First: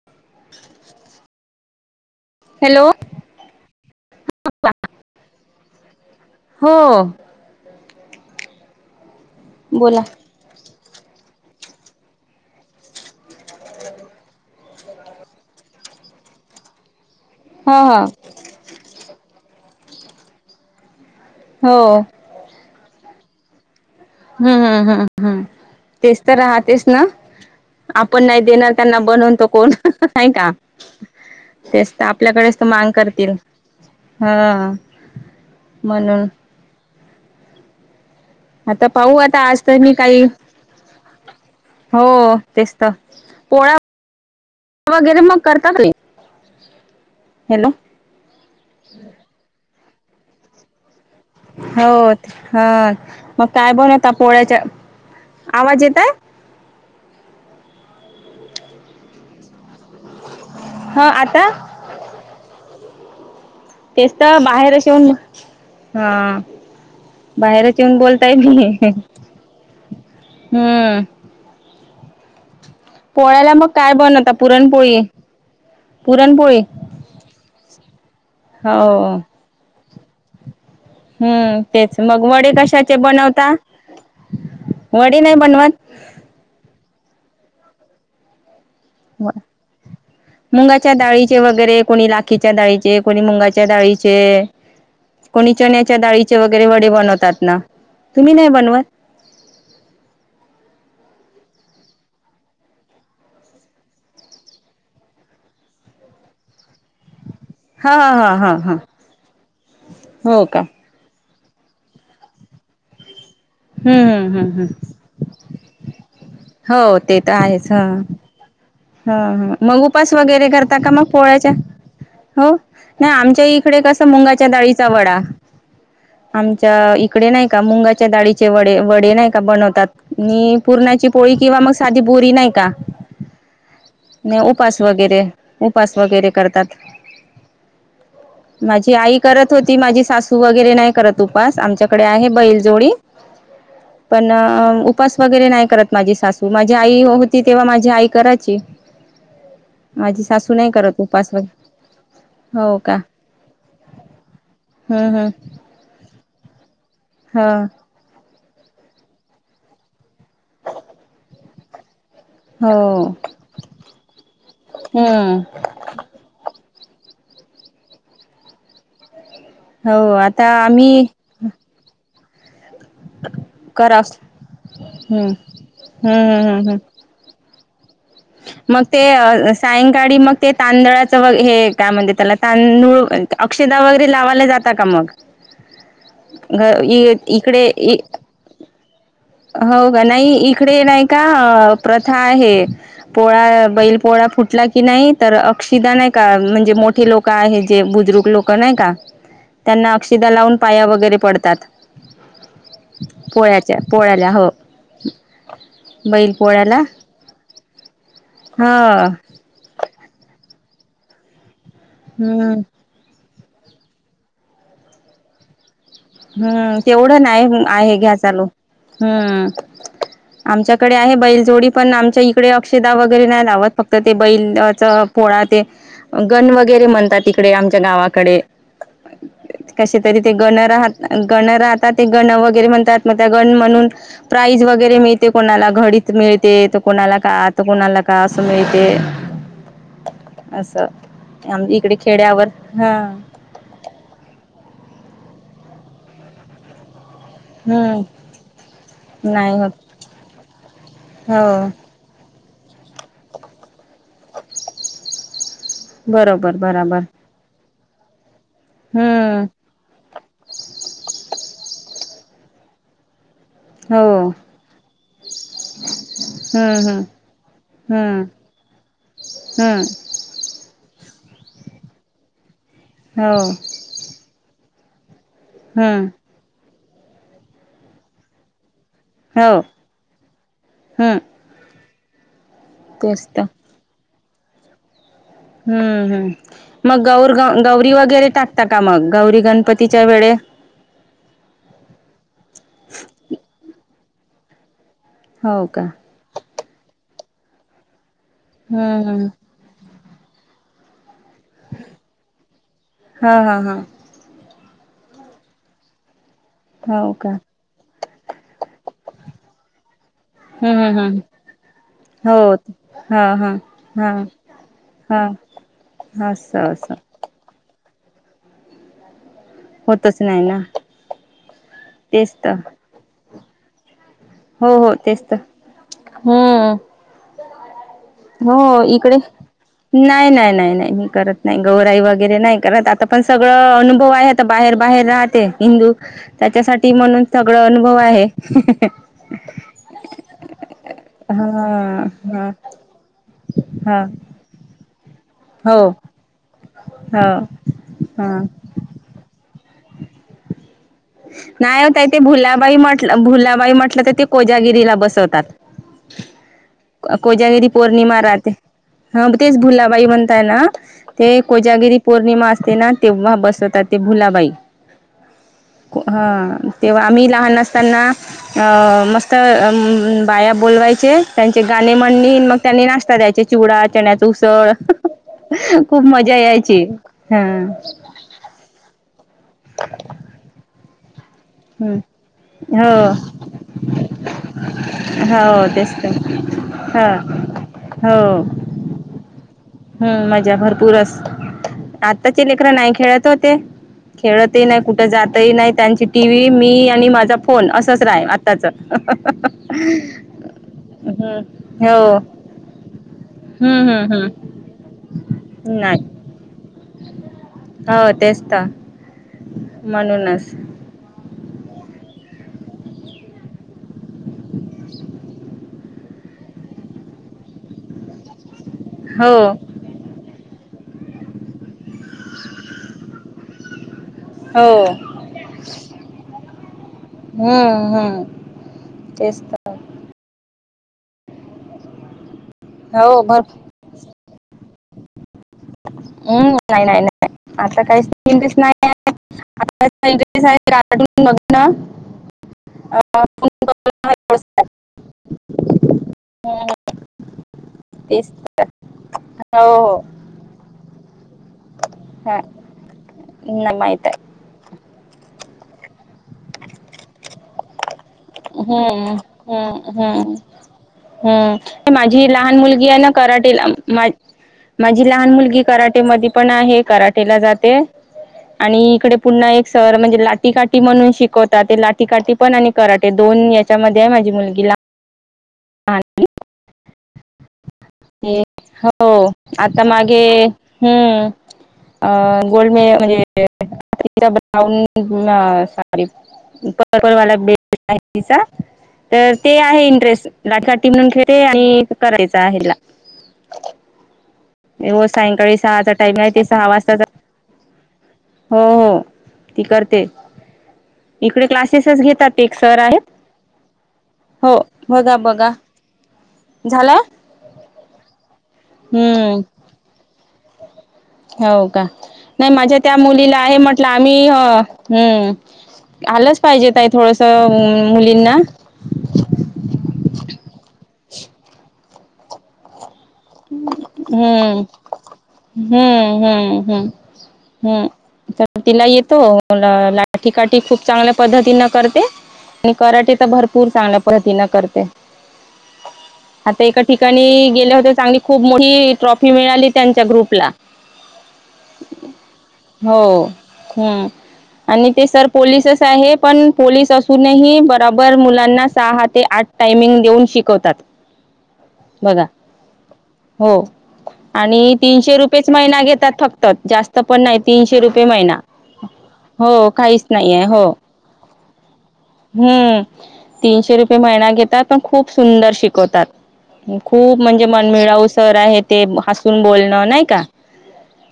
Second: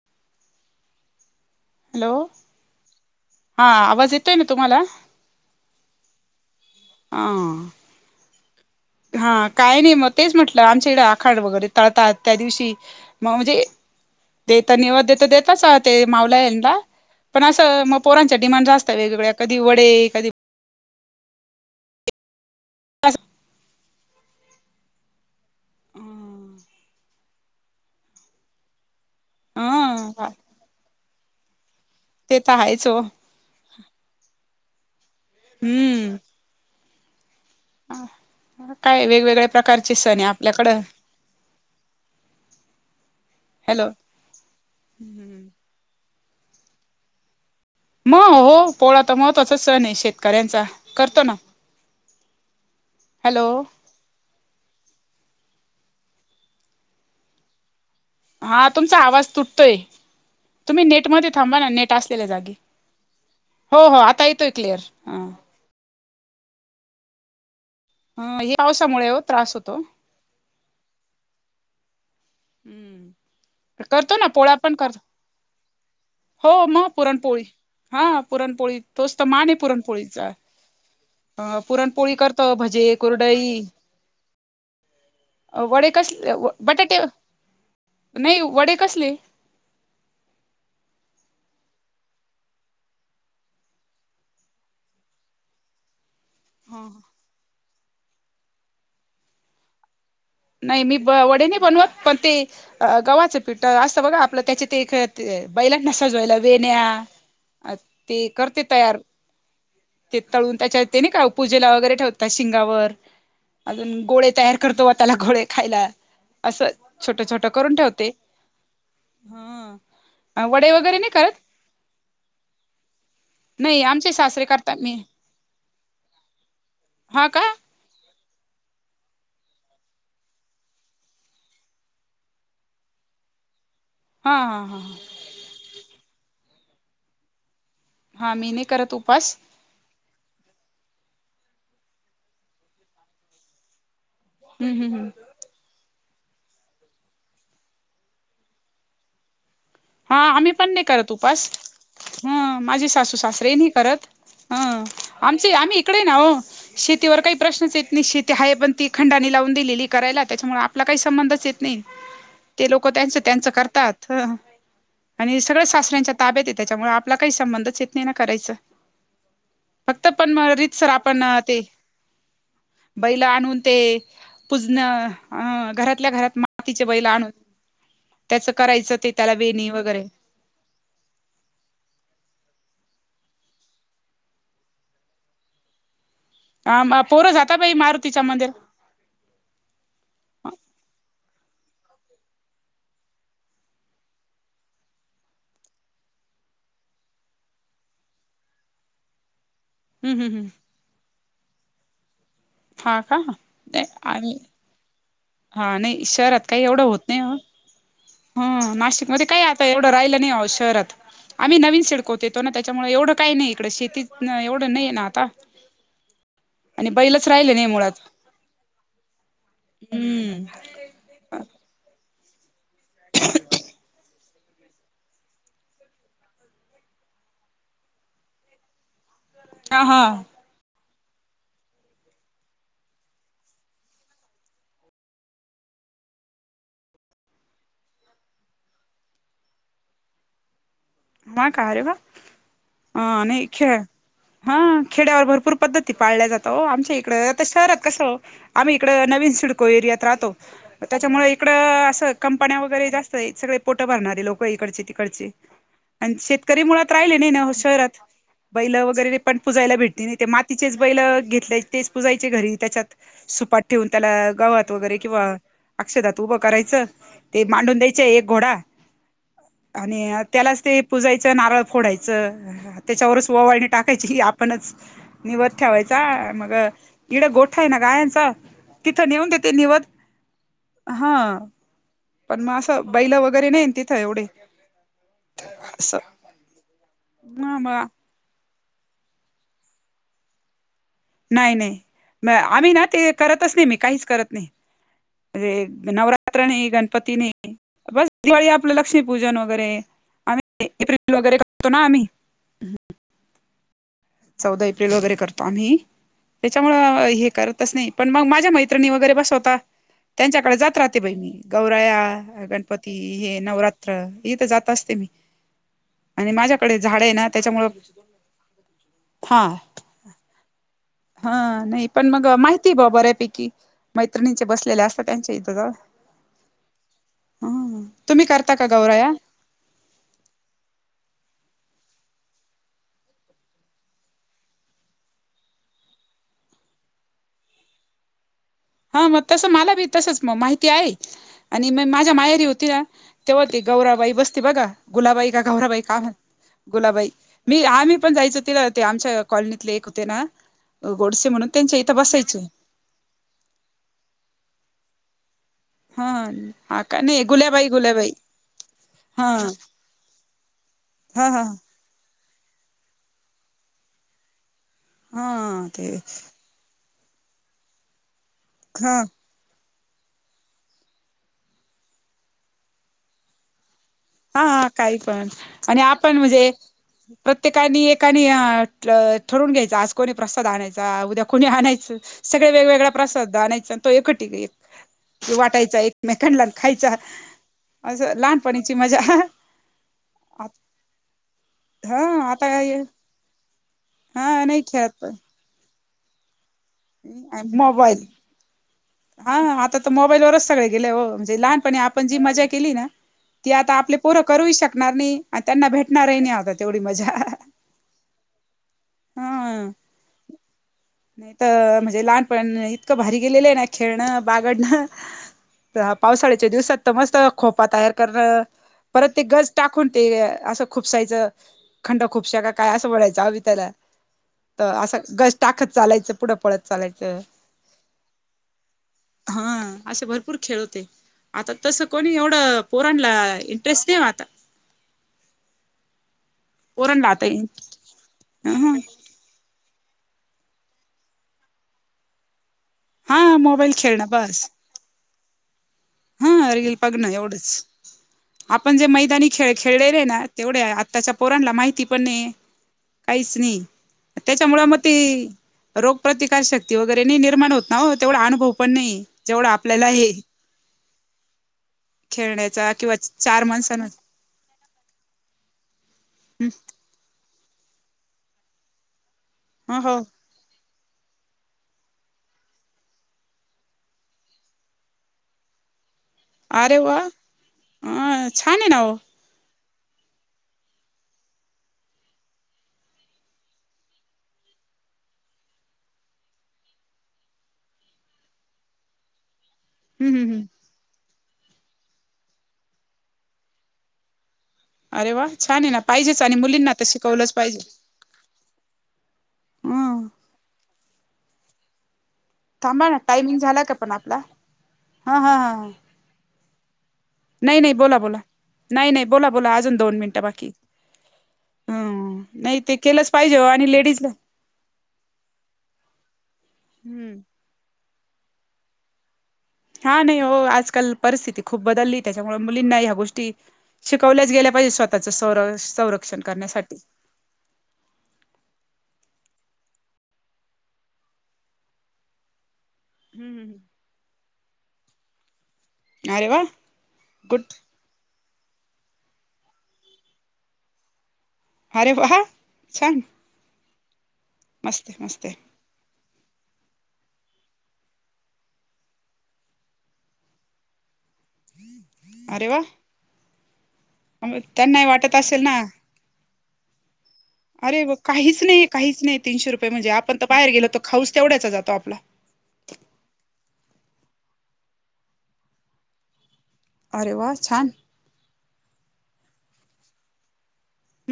हं हॅलो हा आवाज येतोय ना तुम्हाला? हो हा हा काय नाही बोला. मग तेच म्हटलं आमच्या इकडें आखाड वगैरे तळतात त्या दिवशी. म मग म्हणजे देत देत देताच ते माऊल्या नला. पण हो असं मग हो पोरांच्या डिमांड जास्त वेग वेगळ्या, कधी वडे कधी हो असं हम्म हम्म, हम्म हम्म तेच तर राहतेच ना? आपण नाही देणार त्यांना बनवून त कोण हा नाही का. तेच तर ते आपल्याकडेच तर आहेच मांग हो करतील हा. म्हणून ह आता काय पाहू आता वेगवेगळ्या आज तर मी प्रकारचे सण काही आहे आपल्याकडं. हो तेच तर पोळ्या. हॅलो वगैरे मग करता कि नई, हॅलो. मग हो पोळा तर महत्वाचा सण आहे शेतकऱ्यांचा, करतो ना. हो हा मग हॅलो काय बनवता पोळ्याच्या, आवाज येतय? हा तुमचा आवाज तुटतोय, तुम्ही नेट हा मध्ये आता थांबा ना, नेट असलेल्या जागी. हो हो तेच आता तर येतोय बाहेर क्लिअर असे येऊन हा हा. बाहेरच येऊन बोलताय हे मी, पावसामुळे हो त्रास होतो हम्म. हम्म पोळ्याला मग काय करतो ना बनवता? पोळ्या पण करतो पुरणपोळी. पुरणपोळी हो मग पुरणपोळी हा पुरणपोळी हो तोच तर मान पुरणपोळीचा. अ हम्म तेच पुरणपोळी मग वडे करतो भजे कशाचे बनवता कुरडई, वडे नाही वडे. बनवत कसले व, बटाटे नाही वडे कसले वडे? हं [inaudible] मुंगाच्या डाळीचे वगैरे, कोणी लाखीच्या डाळीचे, कोणी मुंगाच्या डाळीचे कोणी चण्याच्या डाळीचे वगैरे वडे बनवतात ना, तुम्ही नाही बनवत? नाही मी वडे नाही बनवत, पण ते अ गव्हाचं पिठ असतं बघा, आपलं त्याच्या ते बैलांना सजवायला वेण्या अ हा हा ते हा हा करते हा तयार,, ते हो तळून का त्याच्यात ते नाही का पूजेला वगैरे ठेवता शिंगावर, अजून हम्म गोळे हम्म हम्म तयार हम्म करतो त्याला गोळे खायला, असं हो ते छोटं तर छोटं आहेच करून हा ठेवते. हा हा, मंग उपास वगैरे वडे करता का मग नाही करत पोळ्याच्या? हो, नाही आमच्या इकडे नाही कसं आमचे सासरे मुंगाच्या करतात डाळीचा मी वडा आमच्या इकडे नाही का, मुंगाच्या डाळी चे वडे, व वडे नाही का बनवतात, मी पूर्णाची पोळी किंवा मग साधी बोरी नाही का, हा नाही हा हा उपास वगैरे उपास वगैरे करतात, हा मी नाही माझी करत आई उपास करत होती, माझी सासू वगैरे नाही करत उपवास, आमच्याकडे आहे बैलजोडी. पण हम् हम् हम् उपास वगैरे नाही करत माझी सासू, माझी आई होती तेव्हा माझी आई करायची. हां आम्ही पण नाही करत उपास. हं हो माझे का सासू सासरे हि नाही करत, हम्म, आमचे आम्ही ईकडेय ना ओ, शेतीवर काही हम्म प्रश्नच येत नाही, शेती ते हाय पण ती खंडाणी लावून दिलेलीय करायला त्याच्यामुळं आपला काही संबंधच येत नाही. ते हो लोकं हो त्यांचं त्यांचं करतात. आणि हम्म सगळं सासऱ्यांच्या ताब्यात ये त्याच्यामुळं आपला काही संबंधच येत नाही ना करायचं. हो फक्त पण आता म रितसर आम्ही आपण ते बैलं आणून ते करा हम्म पूजणं, घरातल्या हम्म घरात हम्म हम्म हम्म मातीचे बैल आणून त्याच मग करायचं ते त्याला अ वेणी वगैरे सायंकाळी मग ते तांदळाच हे काय म्हणते त्याला, तांदूळ अक्षता वगैरे लावायला जातात का मग? [inaudible] ग हा पोरं जाता इकडे बाई मारुतीच्या मंदिर हो का, नाही इकडे नाही का प्रथा आहे पोळा बैल पोळा फुटला की नाही, तर अक्षिदा नाही का म्हणजे मोठे लोक काय आहे जे, बुजुर्ग लोकं नाही का ह [inaudible] त्यांना अक्षिदा लावून पाया वगैरे पडतात. हा का पोळ्याच्या नाही पोळ्याला आणि हो. हा नाही बैल शहरात काय पोळ्याला एवढं होत ह हम्म नाशिकमध्ये काय आता एवढं राहिलं नाही ओ शहरात आम्ही नवीन शिड येतो ना हम्म त्याच्यामुळे एवढं काही नाही इकड शेतीत एवढं नाही ना आता. हम्म आणि तेवढं बैलच नाही, राहिले हम्म आहे मुळात घ्या चालू, हम्म. हम्म आमच्याकडे आहे बैल जोडी पण आमच्या इकडे अक्षदा वगैरे नाही लावत फक्त ते बैलाचा पोळा ते गण वगैरे म्हणतात तिकडे आमच्या गावाकडे. हा कसे हा तरी ते गण राहत गण राहतात ते गण वगैरे म्हणतात मग त्या गण म्हणून प्राईज वगैरे मिळते, कोणाला घडीच मिळते तर कोणाला का तर कोणाला का असं मिळते. [inaudible] असं अं इकडे खेड्यावर हा. नाही ख्य हा खेड्यावर भरपूर पद्धती पाळल्या जाता ओ आमच्या इकड आता शहरात हम्म कसं आम्ही इकडं नवीन नाही सिडको होत एरियात राहतो त्याच्यामुळे हो इकडं असं कंपन्या वगैरे जास्तयत, सगळे पोटं भरणारे लोक इकडचे तिकडचे आणि बरोबर शेतकरी मुळात बराबर राहिले नाही ना ओ शहरात, बैल वगैरे पण हम्म पुजायला भेट तिने ते मातीचेच बैल घेतले तेच पुजायचे घरी त्याच्यात सुपात ठेवून हो त्याला गाव्हात वगैरे किंवा अक्षधात उभं करायचं हम्म ते मांडून द्यायचे हम्म एक घोडा हम्म आणि त्यालाच ते पुजायचं, नारळ फोडायचं, हम्म त्याच्यावरच हो ववाळणी टाकायची आपणच निवद ठेवायचा हम्म मग इडं गोठा आहे ना गायांचा तिथं नेऊन देते हो निवद हम्म हां. पण मग असं बैलं तेच तर वगैरे नाही न तिथ एवढे. असं हम्म हम्म मग गौर म म गौरी वगैरे टाकता का मग गौरी गणपतीच्या वेळे? नाही नाही म आम्ही ना ते करतच नाही मी काहीच करत नाही हो का म्हणे नवरा त्र नाही, गणपती नाही, बस दिवाळी आपलं हम्म हम्म लक्ष्मीपूजन वगैरे आम्ही [unintelligible] हा हा हा. चौदा एप्रिल वगैरे करतो आम्ही, त्याच्यामुळं हो हे का करत तसं नाही, पण मग माझ्या मैत्रिणी वगैरे बसवतात, त्यांच्याकडे जात हम्म राहते हम्म बई हम्म मी गौराया हो गणपती हा हे हा नवरात्र, हा हा हे तर जात असते मी. हा आणि असं माझ्याकडे असं झाड आहे ना, त्याच्यामुळं हां. होतच नाही ना. हा, नाही पण मग तेच तर माहिती भा बऱ्यापैकी मैत्रिणींचे हो बसलेले हो असतं तेच त्यांच्या तर इथं जाऊन हम्म हम्म, तुम्ही करता हो का गौराया? इकडे नाही नाही नाही नाही मी करत नाही गौराई वगैरे नाही करत आता पण सगळं अनुभव आहे. बाहेर बाहेर राहते हिंदू त्याच्यासाठी म्हणून सगळ अनुभव आहे. हा म? तसं मला बी तसच माहिती आहे आणि म हा माझ्या मायारी हा होती ना, तेव्हा ते हा गौराबाई. बसते बघा गुलाबाई का हो गौराई का गुलाबाई गुलाबाई हो मी आम्हीपण हा जायचं ते ते आमच्या कॉलनीतले एक होते ना गोडसे म्हणून त्यांच्या नाही ओ इथं ताई ते बसायचे. भुलाबाई भुलाबाई म्हटलं तर ते कोजागिरीला बसवतात. हा. हा का नाही गुलाबाई कोजागिरी गुलाबाई पोर्णिमा राहते. ह हा तेच भुलाबाई म्हणताय ना, हा ते हा कोजागिरी. पौर्णिमा असते ना तेव्हा बसवत ते भुलाबाई. हा. ते ह आम्ही लहान असताना ह मस त बाया बोलवायचे त्यांचे गाणे म्हणणी मग त्यांनी नाश्ता द्यायचे चिवडा चण्या. त हा उसळ काही पण आणि खूप आपण मजा यायची हा. णी ठरून घ्यायच आज कोणी प्रसाद आणायचा उद्या कुणी आणायचं हम्म सगळे वेगवेगळा हो प्रसाद आणायं आणि तो एकटिक. त हो वाटायचा तेच तर एकमेकांला खायचा, हा असं हो लहानपणीची मजा हाहहा. हम्म मजा भरपूर अस हा आता आत्ताचे लेकरा नाही खेळत होते. हा खेळतही नाही खेळत कुठे जातही नाही त्यांची टी व्ही मी. आणि माझा फोन असच मोबाईल रा आताच. हा पण आपण जी मजा केली ना. ती आता हम्म आपले हम्म पोरं हम्म करू शकणार नाही आणि त्यांना भेटणारही नाही आता तेवढी मजा. हो तेच तर हा म्हणूनच. नाही तर म्हणजे लहानपण इतकं भारी गेलेलं आहे ना खेळणं बागडण. पावसाळ्याच्या दिवसात तर मस्त खोपा तयार करणे, परत ते ग हो बस टाकणं कोण ते असं खुपसायचं खंड खुपश्या का काय असं बयचं हवी त्याला. हो तर असं गश टाकत चालायचं पुढं पळत. चालायचं, हम्म हम्म तेच तर हा असे भरपूर खेळ होते. आता तसं कोणी एवढं पोरांना हो भरपूर इंटरेस्ट नाही आता. पोरांला आता ह [unintelligible] [unintelligible] हा अं, मोबाईल खेळण बघणं, बस व्यवस्था. हा रील बघणं एवढंच तेच तर आपण जे मैदानी खेळ हो खेळलं हो ते. तेवढ्या आत्ताच्या पोरांला माहिती पण नाही हा काहीच नाही. माहित आहे त्याच्यामुळे मग ती रोगप्रतिकार शक्ती नाही निर्माण होत. ना हो तेवढा अनुभव पण नाही हम्म जेवढा आपल्याला हे. हम माझी लहान खेळण्याचा मुलगी किंवा आहे ना चार कराटेला माणसांना माझी लहान मुलगी कराट म पण आहे कराठेला जाते आणि इकडे पुन्हा एक हो सर हो म्हणजे ला. लाटी काठी म्हणून शिकवतात ते लाटी काठी पण आणि. कराटे दोन याच्यामध्ये आहे माझी मुलगी लहान मुलगी. आरे वा अ छान आहे ना हो आता मागे हम्म. अ गोल्ड मे म्हणजे ब्राऊन साडी. परपल वाला बेल्ड आहे तिचा. तर ते आहे हम्म इंटरेस्ट हम्म हम्म लाटीकाटी पण खेळते आणि कराटे चा आहे तीला हो अरे वा सायंकाळी छान आहे ना सहाचा टाइम पाहिजेच आहे आणि ते सहा मुलींना तर वाजताचा शिकवलंच पाहिजे हो हो ती करते हं इकडे क्लासेसच घेतात ते एक सर थांबा ना आहेत टायमिंग झाला का पण आपला हो बघा हा हा बघा हा हा. झाल नाही नाही बोला नाही नाही बोला बोला अजून दोन मिनिटं बाकीहेत हो का नाही ते माझ्या त्या केलंच पाहिजे मुलीला हो आहे आणि म्हटलं लेडीजला आम्ही हू आलंच पाहिजे ताई हम्म थोडस मुलींना हा नाही हो आजकाल परिस्थिती खूप बदलली त्याच्यामुळे मुलींना ह्या गोष्टी शिकवल्याच गेल्या हम्म पाहिजे स्वतःच संरक्षण करण्यासाठी हू तर तिला येतो मग लाठी काठी खूप चांगल्या पद्धतीन करते आणि कराटे तर हम्म भरपूर चांगल्या पद्धतीन करते अरे वा आता एका गुड ठिकाणी गेल्या होत्या चांगली खूप मोठी ट्रॉफी मिळाली त्यांच्या ग्रुपला अरे वा हो छान हू मस्त आणि आहे, ते मस्त सर आहे, पोलीसच आहे पण पोलीस असूनही बराबर मुलांना सहा ते आठ टाइमिंग देऊन शिकवतात बघा अरे वा हो आणि त्यांना तीनशे वाटत असेल रुपयेच ना महिना घेतात फक्त जास्त पण नाही तीनशे अरे रुपये महिना काहीच नाही काहीच नाही तीनशे हो रुपये म्हणजे काहीच आपण तर नाही बाहेर गेलो तर खाऊ तेवढ्याचा जातो आपला हू तीनशे रुपये महिना घेतात पण खूप सुंदर शिकवतात अरे खूप वा म्हणजे छान राऊत सर आहे ते हसून बोलण नाही का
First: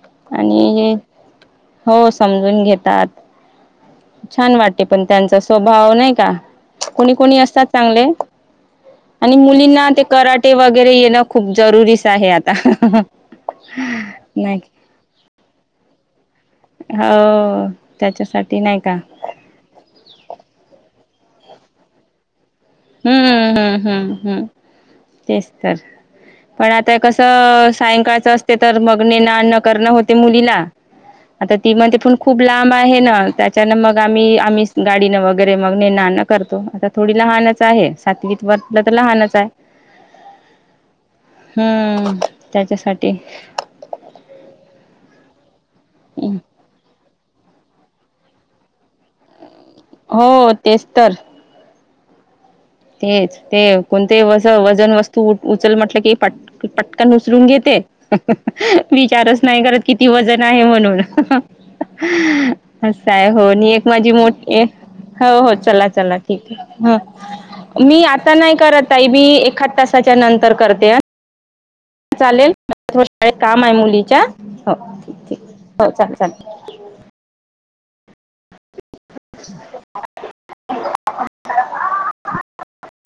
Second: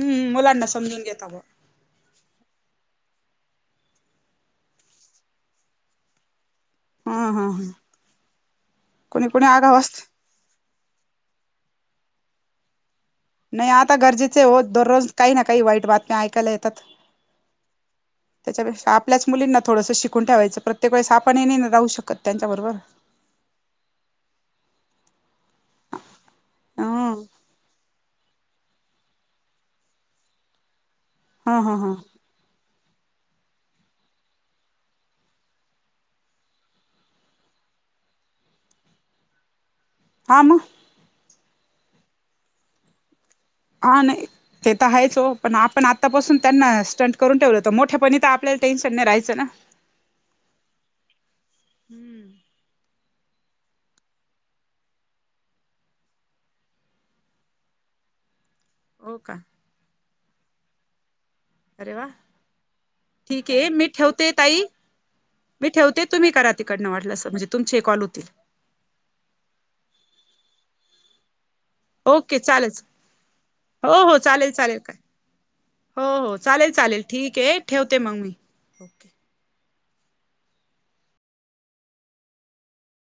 हम्म मुलांना आणि समजून घेता ब हो समजून घेतात छान वाटते पण त्यांचा स्वभाव नाही का कोणी हा कोणी हा असतात हा चांगले कोणी आणि कोणी आगाव मुलींना असत ते कराटे वगैरे येणं खूप जरुरीच आहे आता नाही आता गरजेचे आहे नाही ओ दररोज काही ना काही वाईट बातम्या ऐकायला येतात हो त्याच्यासाठी नाही त्याच्यापेक्षा का आपल्याच मुलींना थोडंसं शिकून ठेवायचं प्रत्येक वेळेस आपणही नाही ना जाऊ शकत त्यांच्या बरोबर हू हू हू हू हू तेच तर पण ह आता हे कसं सायंकाळच असत तर मग नेन आन करन होते मुलीला आता हा ती हा हा कधीपण खूप लांब आहे ना त्याच्यानं मग आम्ही आम्ही गाडीनं वगैरे मग नेन आन करतो आता थोडी लहानच आहे सातवीत वाटलं तर लहानच आहे हा मग ह त्याच्यासाठी हा नाही ते तर हायच ओ पण आपण हम्म आतापासून त्यांना स्टंट करून ठेवलं तर मोठ्यापणीच आपल्याला टेन्शन नाय राहायचं ना हो तेच तर [inaudible] तेच ते कोणतेही वजन वजन वस्तू उचल म्हटलं की पटकन उचलून घेते, पटपट हो का विचारच नाही करत किती वजन आहे म्हणून. अरे वा असंय, ठीक हो आहे नि मी एक माझी ठेवते ताई मोठीय. हो हो मी चला ठेवते चला तुम्ही ठीक करा तिकडनं हाय, वाटलं असं म्हणजे हो. तुमचे कॉल मी होतील आता नाही करत, ताई मी एखाद तासाच्या नंतर करते हं. ओके चालेल, थोडं शाळेत काम आहे हो हो मुलीच्या चालेल हो चालेल काय, ठीक ठीक हो चालेल हो चालेल. चालेल ठीकेय ठेवते मग मी. ओके [inaudible]